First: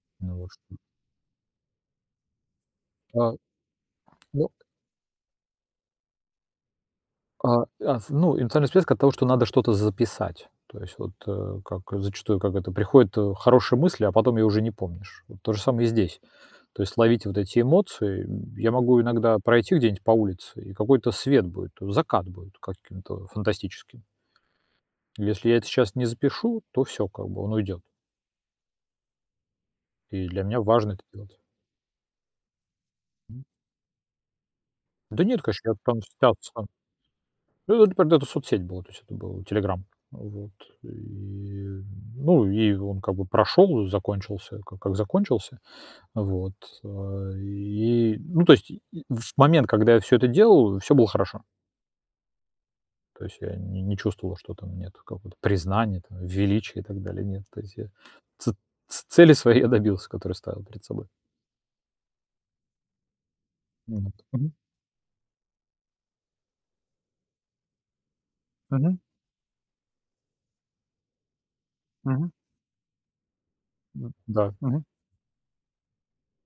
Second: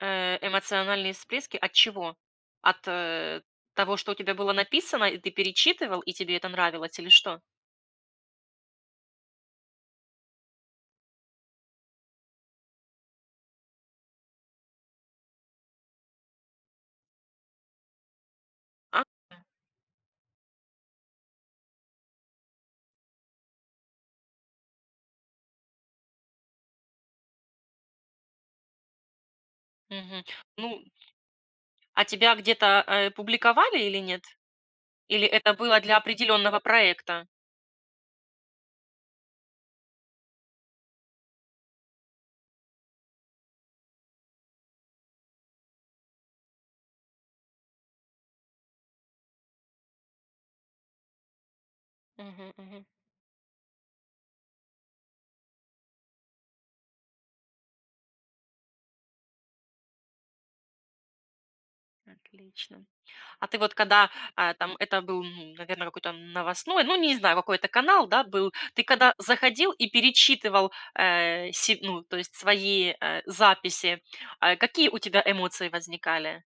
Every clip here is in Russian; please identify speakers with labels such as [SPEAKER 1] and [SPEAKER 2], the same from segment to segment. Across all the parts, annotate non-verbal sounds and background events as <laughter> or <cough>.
[SPEAKER 1] Э,
[SPEAKER 2] Новостной.
[SPEAKER 1] эмоциональные списки от чего? От,
[SPEAKER 2] А,
[SPEAKER 1] э, того, что у тебя
[SPEAKER 2] ну.
[SPEAKER 1] было написано, и ты перечитывал, и тебе это нравилось, или что?
[SPEAKER 2] А, аф ну, эмоциональная списки от того, что надо что-то записать, то есть вот, э, как, э, зачастую, как это приходит, э, хорошая мысль, а потом её уже не помнишь. Вот то же самое и здесь. То есть ловить вот эти эмоции. М, я могу иногда
[SPEAKER 1] Ага.
[SPEAKER 2] пройти где-нибудь по улице, и какой-то свет будет, э, закат будет каким-то, а, фантастическим. Если я это сейчас не запишу, то всё, как бы, он уйдёт.
[SPEAKER 1] Мгм.
[SPEAKER 2] И для меня
[SPEAKER 1] Ну
[SPEAKER 2] важно это делать.
[SPEAKER 1] А тебя где-то, э,
[SPEAKER 2] Мгм.
[SPEAKER 1] публиковали или нет?
[SPEAKER 2] Да
[SPEAKER 1] Или
[SPEAKER 2] нет,
[SPEAKER 1] это
[SPEAKER 2] конечно, я
[SPEAKER 1] было для
[SPEAKER 2] там
[SPEAKER 1] определённого
[SPEAKER 2] статься.
[SPEAKER 1] проекта?
[SPEAKER 2] Ну да, например, это соцсеть была, то есть это был "Телеграм". Вот, и, ну, и он как бы прошел, э, закончился, ка как закончился. Вот, а, и, ну то есть, и и в момент, когда я всё это делаю, всё было хорошо.
[SPEAKER 1] Мгм, мгм.
[SPEAKER 2] То есть я не не чувствовал, что там нет какого-то признания, там, величия и так далее. Нет, то есть я ци ц цели своей я добился, которые ставил перед собой.
[SPEAKER 1] Отлично. А ты вот, когда,
[SPEAKER 2] Вот, мгм.
[SPEAKER 1] а, там это был, н наверное, какой-то новостной, ну, не знаю, какой-то канал, да, был. Ты,
[SPEAKER 2] Мгм.
[SPEAKER 1] когда заходил и перечитывал, э, се ну, то
[SPEAKER 2] Мгм.
[SPEAKER 1] есть, свои, э, записи,
[SPEAKER 2] Ну да,
[SPEAKER 1] а
[SPEAKER 2] мгм.
[SPEAKER 1] какие у тебя эмоции возникали?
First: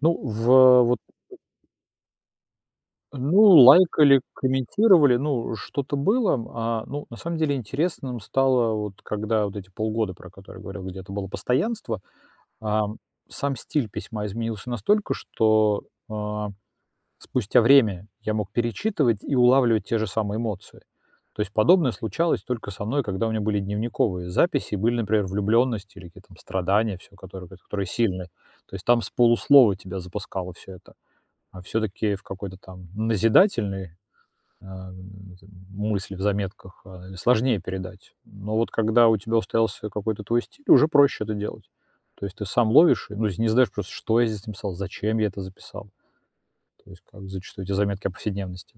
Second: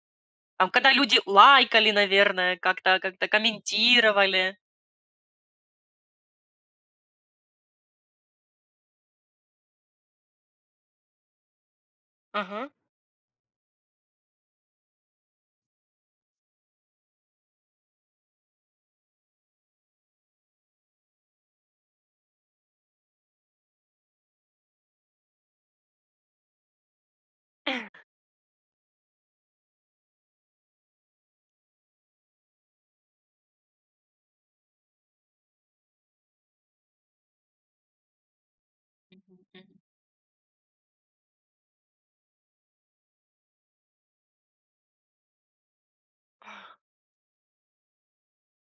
[SPEAKER 2] Ну, в,
[SPEAKER 1] Там,
[SPEAKER 2] э,
[SPEAKER 1] когда
[SPEAKER 2] вот.
[SPEAKER 1] люди лайкали, наверное, как-то как-то
[SPEAKER 2] Ну, лайкали,
[SPEAKER 1] комментировали?
[SPEAKER 2] комментировали, ну, э, что-то было. А, ну, на самом деле интересным стало, вот когда вот эти полгода, про которые я говорил, где это было постоянство,
[SPEAKER 1] Ага.
[SPEAKER 2] а сам стиль письма изменился настолько, что, а, спустя время я мог перечитывать и улавливать те же самые эмоции. То есть подобное случалось только со мной, когда у меня были дневниковые записи, и были, например, влюблённость или какие-то там страдания, всё, которые которые
[SPEAKER 1] <chuckles>
[SPEAKER 2] сильные. То есть там с полуслова тебя запускало всё это, а всё-таки в какой-то там назидательной ам, в этой мысли в заметках, а, сложнее передать, но вот когда у
[SPEAKER 1] Мгм,
[SPEAKER 2] тебя
[SPEAKER 1] мгм.
[SPEAKER 2] устоялся какой-то твой стиль, уже проще это делать. То есть ты сам ловишь, и, ну, если не знаешь, просто: "Что я здесь написал? Зачем я это записал?"
[SPEAKER 1] А
[SPEAKER 2] То есть как зачастую эти заметки о повседневности.